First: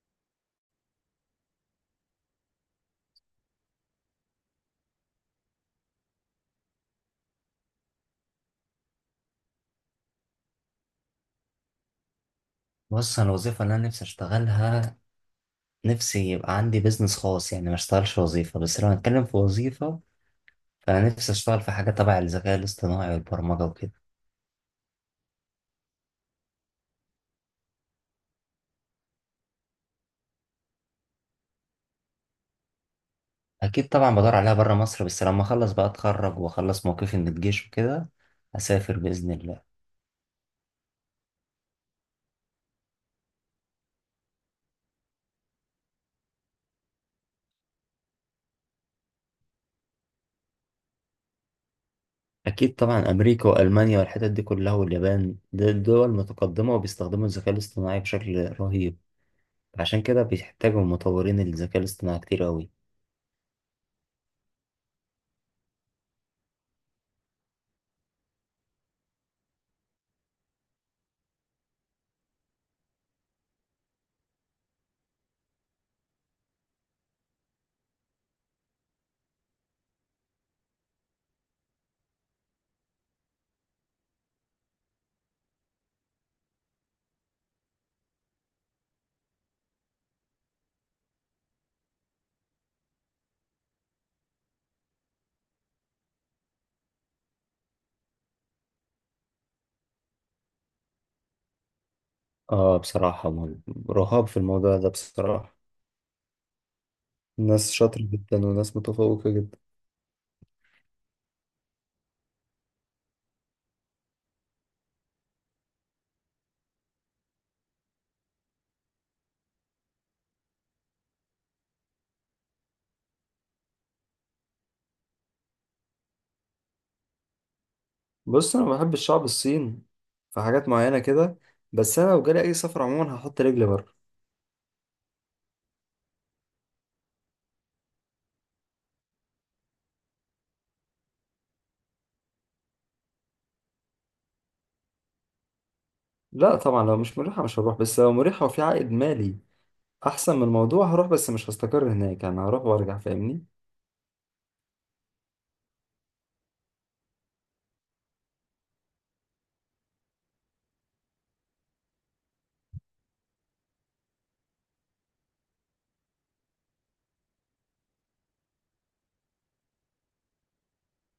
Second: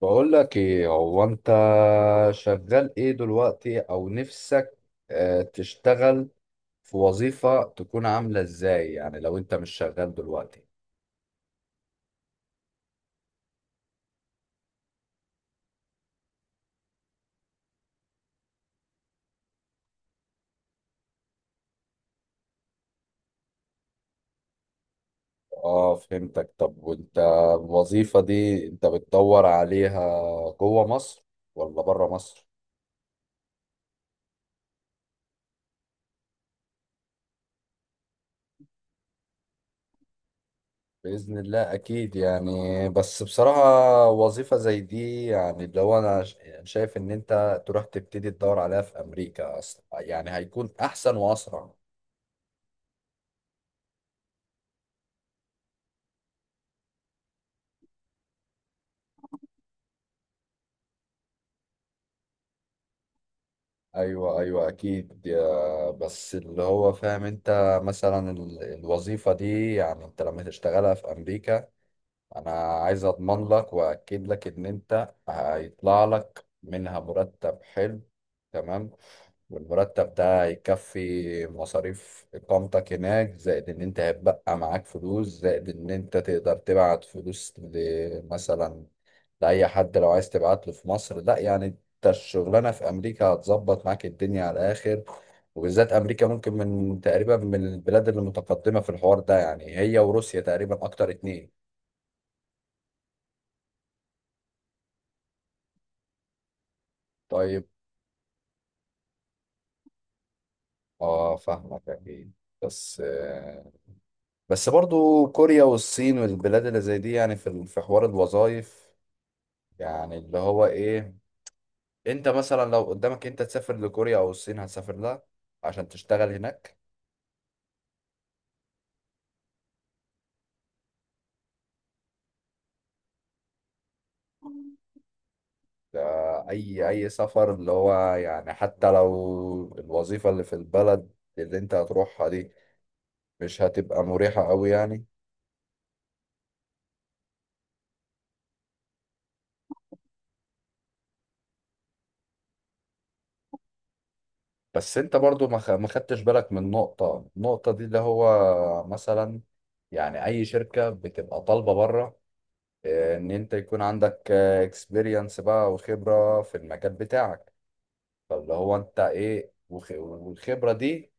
بقول لك ايه هو انت شغال ايه دلوقتي او نفسك؟ تشتغل في وظيفة تكون عاملة ازاي؟ يعني لو انت مش شغال دلوقتي. بص، انا الوظيفه اللي انا نفسي اشتغلها، نفسي يبقى عندي بيزنس خاص. يعني ما اشتغلش وظيفه، بس لو هنتكلم في وظيفه فانا نفسي اشتغل في حاجه تبع الذكاء الاصطناعي والبرمجه وكده. اه فهمتك. طب وانت الوظيفة دي انت بتدور عليها جوه مصر ولا بره مصر؟ اكيد طبعا بدور عليها بره مصر، بس لما اخلص بقى اتخرج واخلص موقفي من الجيش وكده اسافر باذن الله. بإذن الله أكيد، يعني بس بصراحة وظيفة زي دي، يعني لو أنا يعني شايف إن أنت تروح تبتدي تدور عليها في أمريكا أصلا، يعني هيكون أحسن وأسرع. اكيد طبعا امريكا والمانيا والحتت دي كلها واليابان دي دول متقدمه وبيستخدموا الذكاء الاصطناعي بشكل رهيب، عشان كده بيحتاجوا مطورين الذكاء الاصطناعي كتير قوي. ايوه ايوه اكيد، بس اللي هو فاهم، انت مثلا الوظيفه دي يعني انت لما تشتغلها في امريكا، انا عايز اضمن لك واكد لك ان انت هيطلع لك منها مرتب حلو، تمام؟ والمرتب ده هيكفي مصاريف اقامتك هناك، زائد ان انت هيبقى معاك فلوس، زائد ان انت تقدر تبعت فلوس مثلا لاي حد لو عايز تبعت له في مصر. لا يعني انت الشغلانه في امريكا هتظبط معاك الدنيا على الاخر، وبالذات امريكا ممكن من تقريبا من البلاد اللي متقدمه في الحوار ده، يعني هي وروسيا تقريبا اكتر اتنين. اه بصراحه، رهاب في الموضوع ده بصراحه. طيب. ناس شاطرة جدا وناس متفوقة جدا. اه فاهمك اكيد. بس آه، بس برضو كوريا والصين والبلاد اللي زي دي يعني في في حوار الوظائف، يعني اللي هو ايه، انت مثلا لو قدامك انت تسافر لكوريا او الصين هتسافر لها عشان تشتغل هناك؟ بص، انا بحب الشعب الصين في حاجات معينه كده، بس انا لو جالي اي سفر عموما هحط رجلي بره. ده اي سفر اللي هو يعني، حتى لو الوظيفة اللي في البلد اللي انت هتروحها دي مش هتبقى مريحة قوي يعني. لا طبعا، لو مش مريحه مش هروح، بس لو مريحه وفي عائد مالي احسن من الموضوع هروح، بس مش هستقر هناك، يعني هروح وارجع فاهمني. بس انت برضو ما خدتش بالك من نقطة، النقطة دي اللي هو مثلا يعني اي شركة بتبقى طالبة بره، اه، ان انت يكون عندك اكسبيرينس بقى وخبرة في المجال بتاعك. فاللي هو انت ايه، والخبرة دي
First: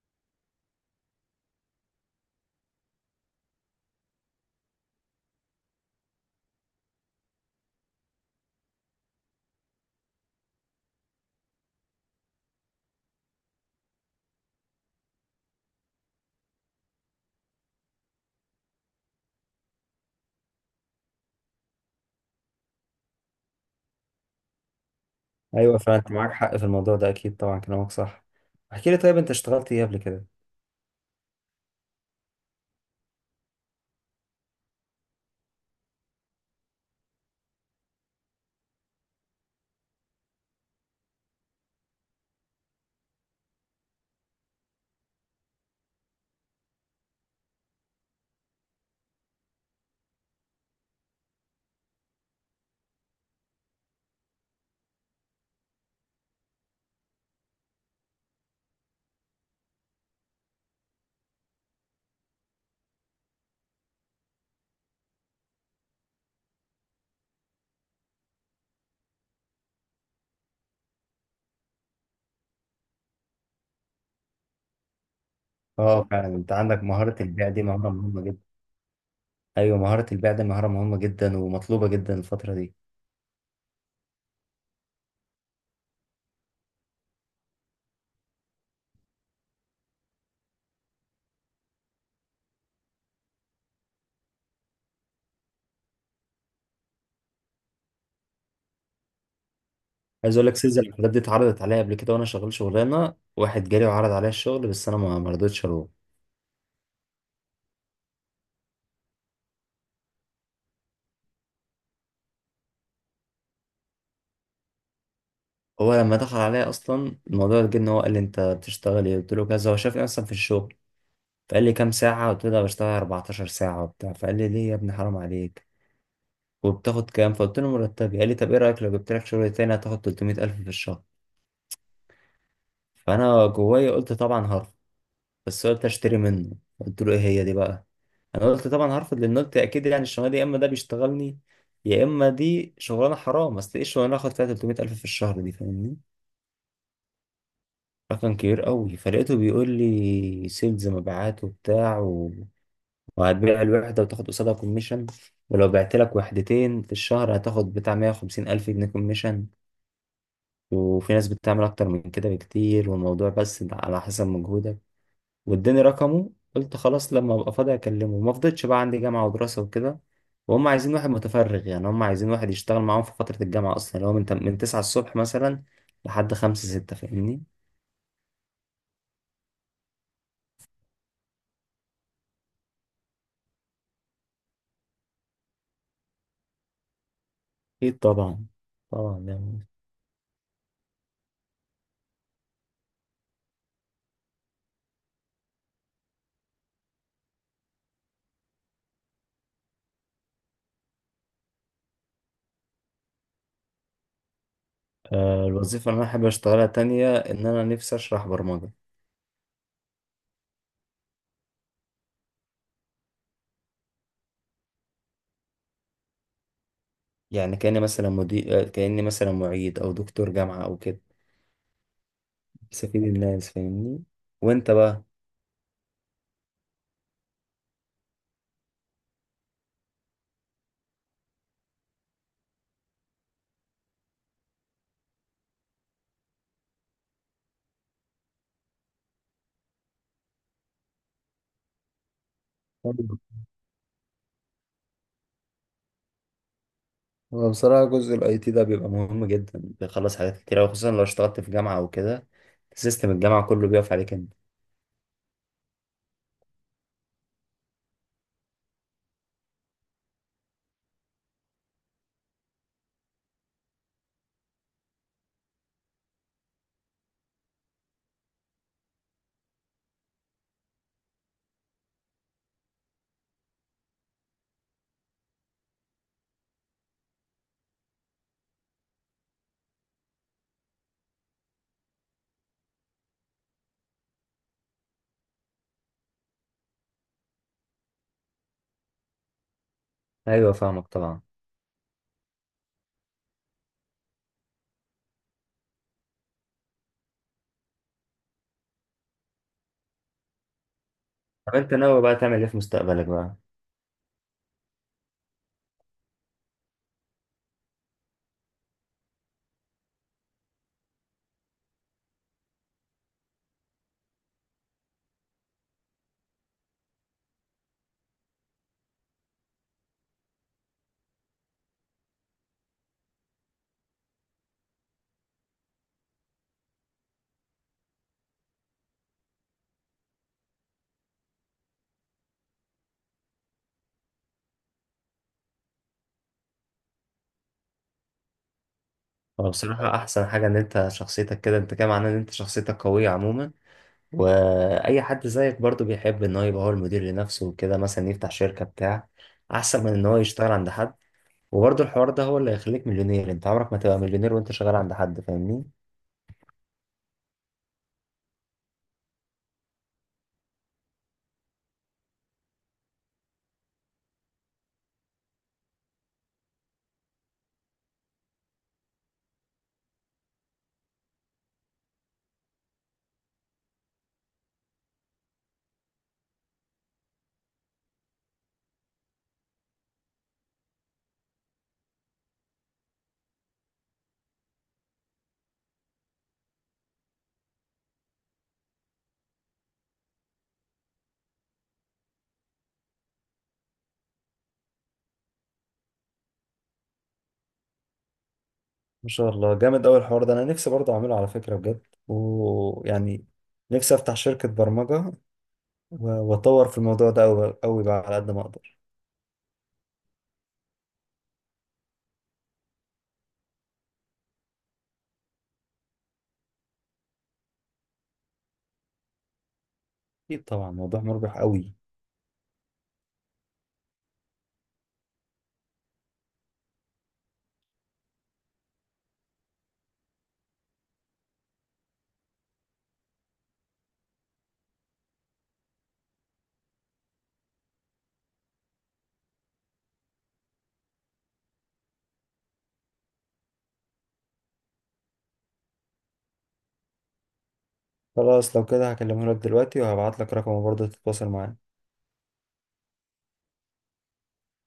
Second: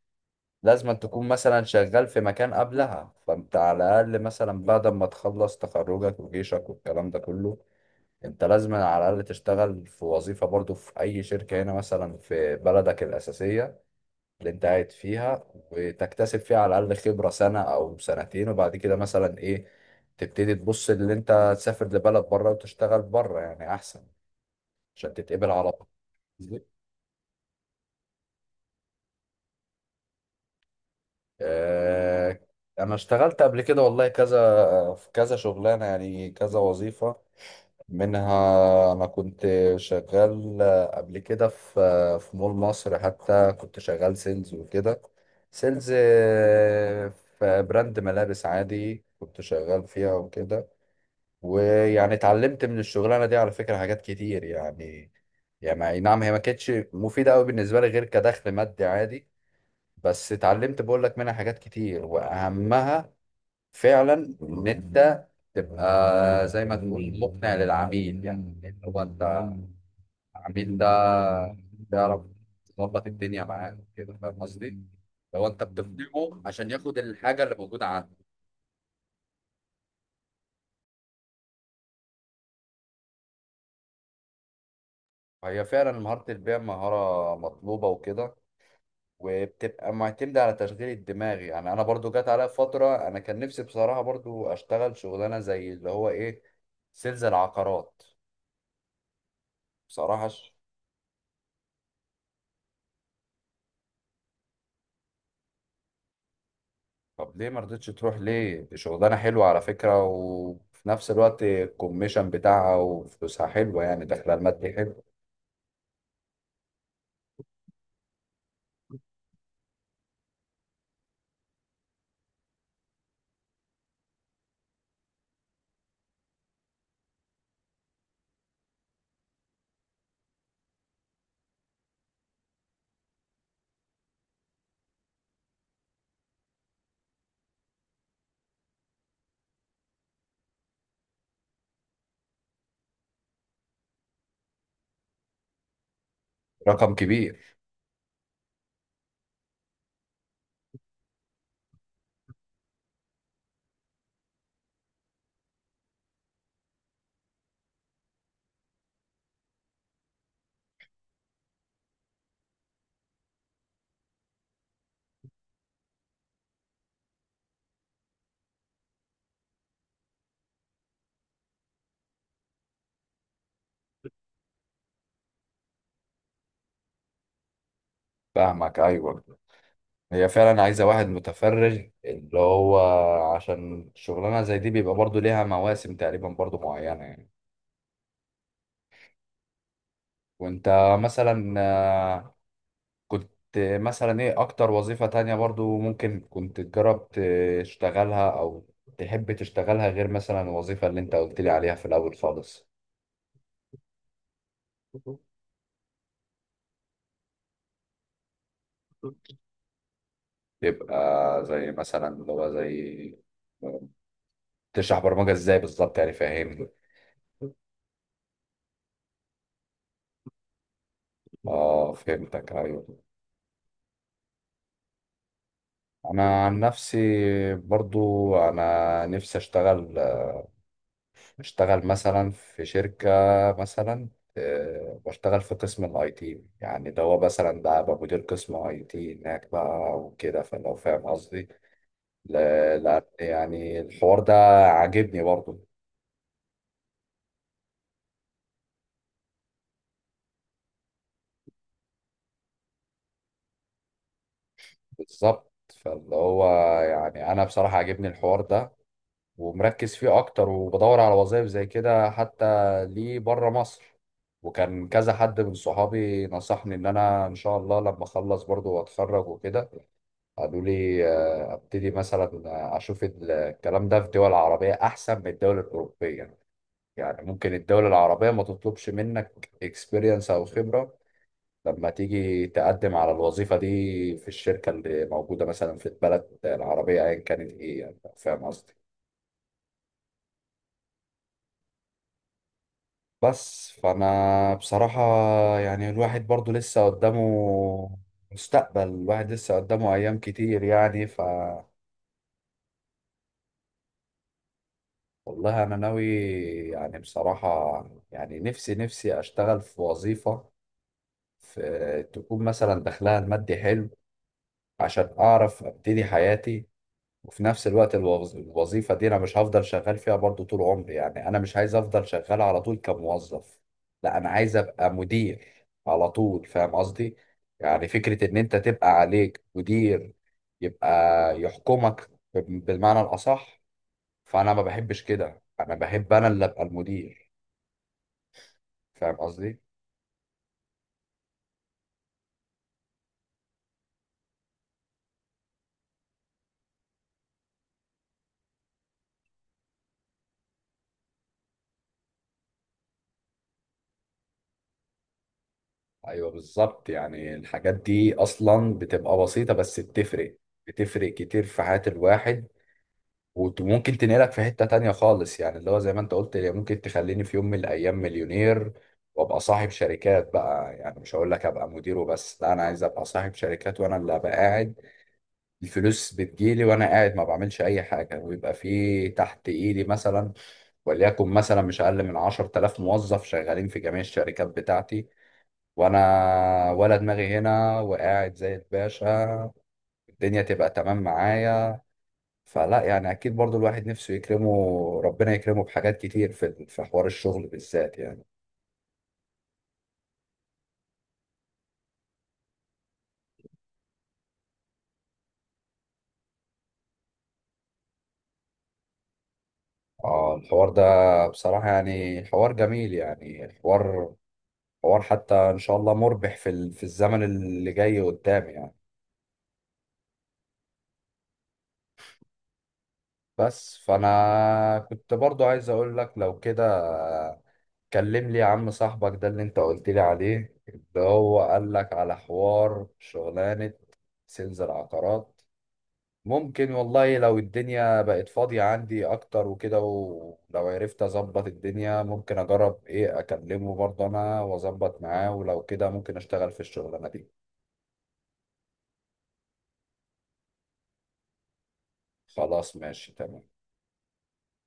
لازم أن تكون مثلا شغال في مكان قبلها، فانت على الاقل مثلا بعد ما تخلص تخرجك وجيشك والكلام ده كله، انت لازم على الاقل تشتغل في وظيفة برضو في اي شركة هنا مثلا في بلدك الاساسية اللي انت قاعد فيها، وتكتسب فيها على الأقل خبرة سنة أو سنتين، وبعد كده مثلا إيه تبتدي تبص اللي انت تسافر لبلد بره وتشتغل بره، يعني أحسن عشان تتقبل على ايوه طول. فعلا انت معاك حق في الموضوع ده، اكيد طبعا كلامك صح. احكي لي طيب، انت اشتغلت ايه قبل كده؟ آه، أنا اشتغلت قبل كده والله كذا، في كذا شغلانة، يعني كذا وظيفة. منها أنا كنت شغال قبل كده في مول مصر، حتى كنت شغال سيلز وكده. سيلز في براند ملابس عادي كنت شغال فيها وكده. ويعني اتعلمت من الشغلانة دي على فكرة حاجات كتير يعني. يعني أي نعم هي ما كانتش مفيدة أوي بالنسبة لي غير كدخل مادي عادي، بس اتعلمت بقول لك منها حاجات كتير، وأهمها فعلا ان انت تبقى زي ما تقول مقنع للعميل، يعني ان هو انت العميل ده تعرف تظبط الدنيا معاه كده. فاهم قصدي؟ لو انت اه فعلا بتقنعه انت عشان عندك ياخد مهارة الحاجه البيع اللي دي، موجوده مهارة عنده. مهمة جدا. ايوه مهارة البيع دي مهارة مهمة جدا ومطلوبة جدا الفترة دي. هي فعلا مهاره البيع مهاره مطلوبه وكده، وبتبقى معتمده على تشغيل الدماغ. يعني انا برضو جت عليا فتره، انا كان نفسي بصراحه برضو اشتغل شغلانه زي اللي هو ايه، سيلز العقارات، بصراحه. عايز اقول لك، سيلز الحاجات دي اتعرضت عليا قبل كده وانا شغال شغلانه. واحد جالي وعرض عليا الشغل بس انا ما رضيتش اروح. طب ليه ما رضيتش تروح؟ ليه؟ شغلانة حلوة على فكرة، وفي نفس الوقت الكوميشن بتاعها وفلوسها حلوة، يعني دخل المادي حلو. هو لما دخل عليا اصلا الموضوع، جه ان هو قال لي انت بتشتغل ايه، قلت له كذا. هو شافني اصلا في الشغل، فقال لي كام ساعه، قلت له ده بشتغل 14 ساعه وبتاع. فقال لي ليه يا ابني حرام عليك، وبتاخد كام؟ فقلت له مرتبي. قال لي طب ايه رايك لو جبت لك شغل تاني هتاخد 300,000 في الشهر. فانا جوايا قلت طبعا هرفض، بس قلت اشتري منه. قلت له ايه هي دي بقى؟ انا قلت طبعا هرفض، لان قلت اكيد يعني الشغلانه دي يا اما ده بيشتغلني، يا اما دي شغلانه حرام. اصل ايه الشغلانه اخد فيها 300 الف في الشهر دي فاهمني؟ رقم كبير. رقم كبير قوي. فلقيته بيقول لي سيلز مبيعات وبتاع وهتبيع الوحده وتاخد قصادها كوميشن، ولو بعت لك وحدتين في الشهر هتاخد بتاع 150 الف جنيه كوميشن، وفي ناس بتعمل اكتر من كده بكتير، والموضوع بس على حسب مجهودك. واداني رقمه، قلت خلاص لما ابقى فاضي اكلمه. ما فضلتش بقى، عندي جامعه ودراسه وكده، وهم عايزين واحد متفرغ. يعني هم عايزين واحد يشتغل معاهم في فتره الجامعه اصلا، اللي هو من من 9 الصبح مثلا لحد 5 6 فاهمني. فاهمك، أيوة. هي فعلا عايزة واحد متفرغ، اللي هو عشان شغلانة زي دي بيبقى برضو ليها مواسم تقريبا برضو معينة يعني. اكيد طبعا. طبعا يعني. وانت مثلا آه، كنت مثلا ايه أكتر وظيفة تانية برضو ممكن كنت تجرب تشتغلها، أو تحب تشتغلها، غير مثلا الوظيفة اللي انت قلت لي عليها في الأول خالص؟ آه، الوظيفه اللي انا حابب اشتغلها تانية ان انا نفسي اشرح برمجه. يبقى زي مثلا اللي هو زي تشرح برمجة ازاي بالظبط؟ يعني فاهمني. يعني كاني مثلا مدير، كاني مثلا معيد او دكتور جامعه او كده، اه فهمتك، ايوه. بستفيد الناس فاهمني. وانت بقى؟ انا عن نفسي برضو انا نفسي اشتغل، اشتغل مثلا في شركة مثلا، واشتغل في قسم الاي تي. يعني ده هو مثلا ده ابقى مدير قسم اي تي هناك بقى وكده، فلو فاهم قصدي؟ ل- لان يعني الحوار ده عاجبني برضو. هو بصراحة جزء الاي تي ده بيبقى مهم جدا، بيخلص حاجات كتير أوي، خصوصا لو اشتغلت في جامعة او كده سيستم الجامعة كله بيقف عليك انت. بالظبط. فاللي هو يعني انا بصراحة عاجبني الحوار ده ومركز فيه اكتر، وبدور على وظائف زي كده حتى ليه بره مصر. وكان كذا حد من صحابي نصحني ان انا ان شاء الله لما اخلص برضو واتخرج وكده، قالوا لي ابتدي مثلا اشوف الكلام ده في الدول العربية احسن من الدول الاوروبية. يعني ممكن الدول العربية ما تطلبش منك اكسبيرينس او خبرة لما تيجي تقدم على الوظيفة دي في الشركة اللي موجودة مثلا في البلد العربية ايا كانت، ايه يعني فاهم قصدي؟ ايوه فاهمك طبعا. بس فانا بصراحة يعني الواحد برضو لسه قدامه، مستقبل الواحد لسه قدامه ايام كتير يعني ف. طب انت ناوي بقى تعمل ايه في مستقبلك بقى؟ والله انا ناوي، يعني بصراحة، يعني نفسي نفسي اشتغل في وظيفة في تكون مثلا دخلها المادي حلو عشان اعرف ابتدي حياتي. وفي نفس الوقت الوظيفة دي أنا مش هفضل شغال فيها برضو طول عمري، يعني أنا مش عايز أفضل شغال على طول كموظف. لا أنا عايز أبقى مدير على طول. فاهم قصدي؟ يعني فكرة إن أنت تبقى عليك مدير يبقى يحكمك، بالمعنى الأصح، فأنا ما بحبش كده، أنا بحب أنا اللي أبقى المدير. فاهم هو قصدي؟ بصراحة احسن حاجة ان انت شخصيتك كده، انت كده معناه ان انت شخصيتك قوية عموما. واي حد زيك برضو بيحب ان هو يبقى هو المدير لنفسه وكده، مثلا يفتح شركة بتاع، احسن من ان هو يشتغل عند حد. وبرضه الحوار ده هو اللي هيخليك مليونير، انت عمرك ما تبقى مليونير وانت شغال عند حد فاهمني. أيوه بالظبط، يعني الحاجات دي أصلا بتبقى بسيطة بس بتفرق، بتفرق كتير في حياة الواحد، وممكن تنقلك في حتة تانية خالص. يعني اللي هو زي ما انت قلت، اللي ممكن تخليني في يوم من الأيام مليونير، وابقى صاحب شركات بقى. يعني مش هقول لك ابقى مدير وبس، لا انا عايز ابقى صاحب شركات وانا اللي ابقى قاعد الفلوس بتجيلي، وانا قاعد ما بعملش اي حاجة، ويبقى في تحت ايدي مثلا وليكن مثلا مش اقل من 10000 موظف شغالين في جميع الشركات بتاعتي، وانا ولا دماغي هنا وقاعد زي الباشا، الدنيا تبقى تمام معايا. فلا يعني اكيد برضو الواحد نفسه يكرمه، ربنا يكرمه بحاجات كتير في حوار الشغل بالذات يعني. ما شاء الله، جامد أوي الحوار ده، أنا نفسي برضه أعمله على فكرة بجد. ويعني نفسي أفتح شركة برمجة، وأطور في الموضوع ده أوي أوي بقى على قد ما أقدر. اه الحوار ده بصراحة يعني حوار جميل، يعني حوار حتى ان شاء الله مربح في في الزمن اللي جاي قدام يعني. أكيد طبعا، موضوع مربح أوي. بس فانا كنت برضو عايز اقول لك لو كده، كلم لي يا عم صاحبك ده اللي انت قلت لي عليه، اللي هو قال لك على حوار شغلانة سيلز العقارات. ممكن والله لو الدنيا بقت فاضية عندي أكتر وكده، ولو عرفت أظبط الدنيا ممكن أجرب إيه أكلمه برضه أنا وأظبط معاه، ولو كده ممكن أشتغل في الشغلانة دي. خلاص لو كده هكلمه لك دلوقتي، وهبعت لك رقمه برضه تتواصل معاه. خلاص ماشي تمام.